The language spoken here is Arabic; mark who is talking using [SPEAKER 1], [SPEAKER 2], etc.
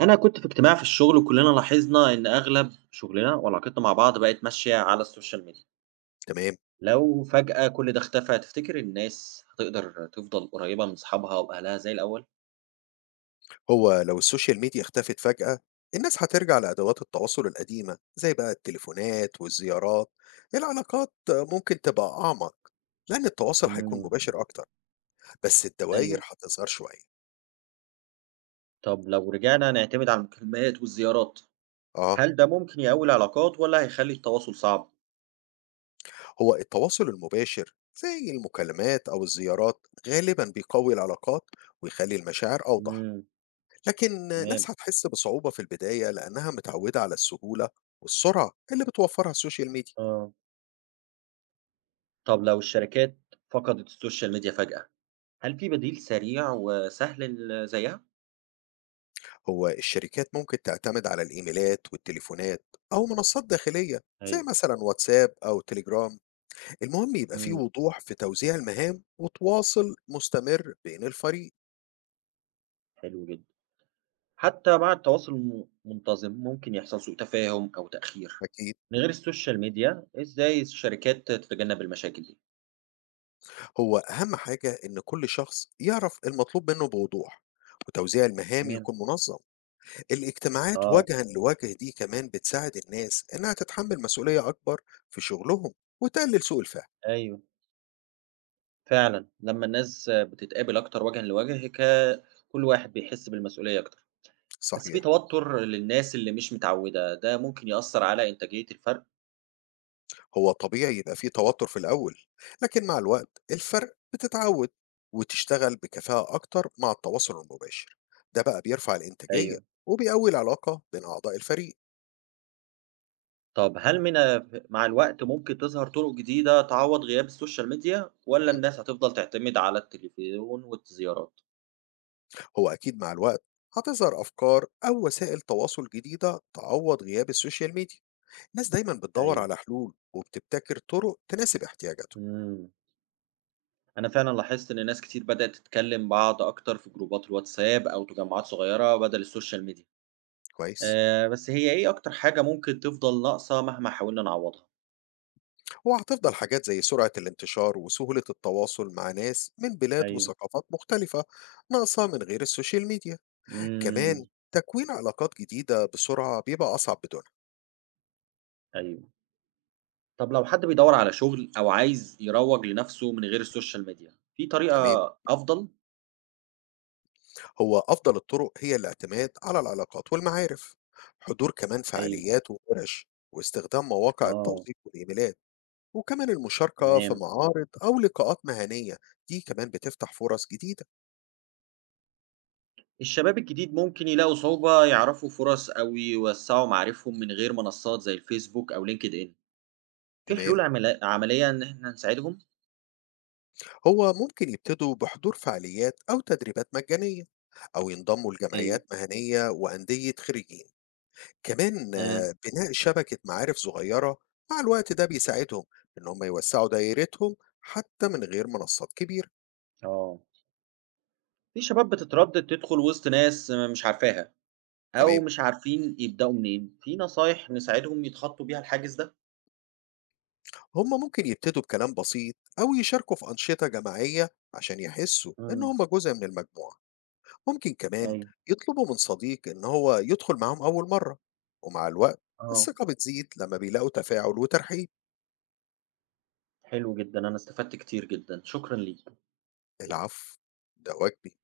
[SPEAKER 1] أنا كنت في اجتماع في الشغل وكلنا لاحظنا إن أغلب شغلنا وعلاقتنا مع بعض بقت ماشية على السوشيال ميديا.
[SPEAKER 2] تمام.
[SPEAKER 1] لو فجأة كل ده اختفى تفتكر الناس هتقدر تفضل قريبة من أصحابها وأهلها زي الأول؟
[SPEAKER 2] هو لو السوشيال ميديا اختفت فجأة، الناس هترجع لأدوات التواصل القديمة زي بقى التليفونات والزيارات. العلاقات ممكن تبقى أعمق لأن التواصل هيكون
[SPEAKER 1] إمم،
[SPEAKER 2] مباشر أكتر، بس الدوائر
[SPEAKER 1] أيوه،
[SPEAKER 2] هتظهر شوية.
[SPEAKER 1] طب لو رجعنا نعتمد على المكالمات والزيارات،
[SPEAKER 2] آه،
[SPEAKER 1] هل ده ممكن يقوي العلاقات ولا هيخلي التواصل صعب؟
[SPEAKER 2] هو التواصل المباشر زي المكالمات أو الزيارات غالبا بيقوي العلاقات ويخلي المشاعر أوضح،
[SPEAKER 1] إمم،
[SPEAKER 2] لكن
[SPEAKER 1] تمام،
[SPEAKER 2] ناس هتحس بصعوبة في البداية لأنها متعودة على السهولة والسرعة اللي بتوفرها السوشيال ميديا.
[SPEAKER 1] آه، طب لو الشركات فقدت السوشيال ميديا فجأة، هل في بديل سريع وسهل ل زيها؟
[SPEAKER 2] هو الشركات ممكن تعتمد على الإيميلات والتليفونات أو منصات داخلية زي
[SPEAKER 1] أيوه،
[SPEAKER 2] مثلا واتساب أو تليجرام. المهم يبقى فيه
[SPEAKER 1] إمم،
[SPEAKER 2] وضوح في توزيع المهام وتواصل مستمر بين الفريق.
[SPEAKER 1] حلو جدًا. حتى مع التواصل منتظم، ممكن يحصل سوء تفاهم أو تأخير.
[SPEAKER 2] أكيد.
[SPEAKER 1] من غير السوشيال ميديا، إزاي الشركات تتجنب المشاكل دي؟
[SPEAKER 2] هو أهم حاجة إن كل شخص يعرف المطلوب منه بوضوح وتوزيع المهام
[SPEAKER 1] تمام،
[SPEAKER 2] يكون منظم. الاجتماعات
[SPEAKER 1] آه،
[SPEAKER 2] وجها لوجه دي كمان بتساعد الناس إنها تتحمل مسؤولية أكبر في شغلهم وتقلل سوء الفهم.
[SPEAKER 1] أيوه، فعلًا، لما الناس بتتقابل أكتر وجهًا لوجه، كل واحد بيحس بالمسؤولية أكتر. بس في
[SPEAKER 2] صحيح.
[SPEAKER 1] توتر للناس اللي مش متعودة، ده ممكن يأثر على إنتاجية الفرق؟
[SPEAKER 2] هو طبيعي يبقى فيه توتر في الأول، لكن مع الوقت الفرق بتتعود وتشتغل بكفاءة أكتر مع التواصل المباشر. ده بقى بيرفع الإنتاجية
[SPEAKER 1] أيوه.
[SPEAKER 2] وبيقوي العلاقة بين أعضاء الفريق.
[SPEAKER 1] طب هل من مع الوقت ممكن تظهر طرق جديدة تعوض غياب السوشيال ميديا، والّا الناس هتفضل تعتمد على التليفون والزيارات؟
[SPEAKER 2] هو أكيد مع الوقت هتظهر أفكار أو وسائل تواصل جديدة تعوض غياب السوشيال ميديا. الناس دايما بتدور
[SPEAKER 1] أيوه،
[SPEAKER 2] على حلول وبتبتكر طرق تناسب احتياجاتهم.
[SPEAKER 1] إمم. أنا فعلًا لاحظت إن ناس كتير بدأت تتكلم بعض أكتر في جروبات الواتساب أو تجمعات صغيرة بدل السوشيال ميديا،
[SPEAKER 2] كويس.
[SPEAKER 1] بس هي إيه أكتر حاجة ممكن تفضل ناقصة مهما حاولنا نعوّضها؟
[SPEAKER 2] وهتفضل حاجات زي سرعة الانتشار وسهولة التواصل مع ناس من بلاد
[SPEAKER 1] أيوه.
[SPEAKER 2] وثقافات مختلفة ناقصة من غير السوشيال ميديا.
[SPEAKER 1] إمم،
[SPEAKER 2] كمان تكوين علاقات جديدة بسرعة بيبقى أصعب بدونها.
[SPEAKER 1] أيوه. طب لو حد بيدوّر على شغل أو عايز يروّج لنفسه من غير السوشيال ميديا، في
[SPEAKER 2] تمام.
[SPEAKER 1] طريقة أفضل؟
[SPEAKER 2] هو أفضل الطرق هي الاعتماد على العلاقات والمعارف، حضور كمان
[SPEAKER 1] أيوه.
[SPEAKER 2] فعاليات وورش، واستخدام مواقع
[SPEAKER 1] آه،
[SPEAKER 2] التوظيف والإيميلات، وكمان المشاركة في
[SPEAKER 1] تمام.
[SPEAKER 2] معارض أو لقاءات مهنية. دي كمان بتفتح فرص جديدة.
[SPEAKER 1] الشباب الجديد ممكن يلاقوا صعوبة يعرفوا فرص أو يوسّعوا معارفهم من غير منصات زي الفيسبوك أو LinkedIn، في
[SPEAKER 2] تمام.
[SPEAKER 1] حلول عملية إن إحنا نساعدهم؟
[SPEAKER 2] هو ممكن يبتدوا بحضور فعاليات أو تدريبات مجانية أو ينضموا
[SPEAKER 1] أيوه.
[SPEAKER 2] لجمعيات مهنية وأندية خريجين. كمان
[SPEAKER 1] إمم،
[SPEAKER 2] آه، بناء شبكة معارف صغيرة مع الوقت ده بيساعدهم إن هم يوسعوا دايرتهم حتى من غير منصات كبيرة.
[SPEAKER 1] آه. في شباب بتتردد تدخل وسط ناس مش عارفاها، أو
[SPEAKER 2] تمام.
[SPEAKER 1] مش عارفين يبدأوا منين، في نصايح نساعدهم يتخطّوا بيها الحاجز ده؟
[SPEAKER 2] هم ممكن يبتدوا بكلام بسيط أو يشاركوا في أنشطة جماعية عشان يحسوا إن
[SPEAKER 1] إمم،
[SPEAKER 2] هم جزء من المجموعة. ممكن كمان
[SPEAKER 1] أيوه.
[SPEAKER 2] يطلبوا من صديق إن هو يدخل معاهم أول مرة، ومع الوقت
[SPEAKER 1] آه،
[SPEAKER 2] الثقة بتزيد لما بيلاقوا تفاعل وترحيب.
[SPEAKER 1] حلو جدًا، أنا استفدت كتير جدًا، شكرًا ليك.
[SPEAKER 2] العفو. ده واجبي.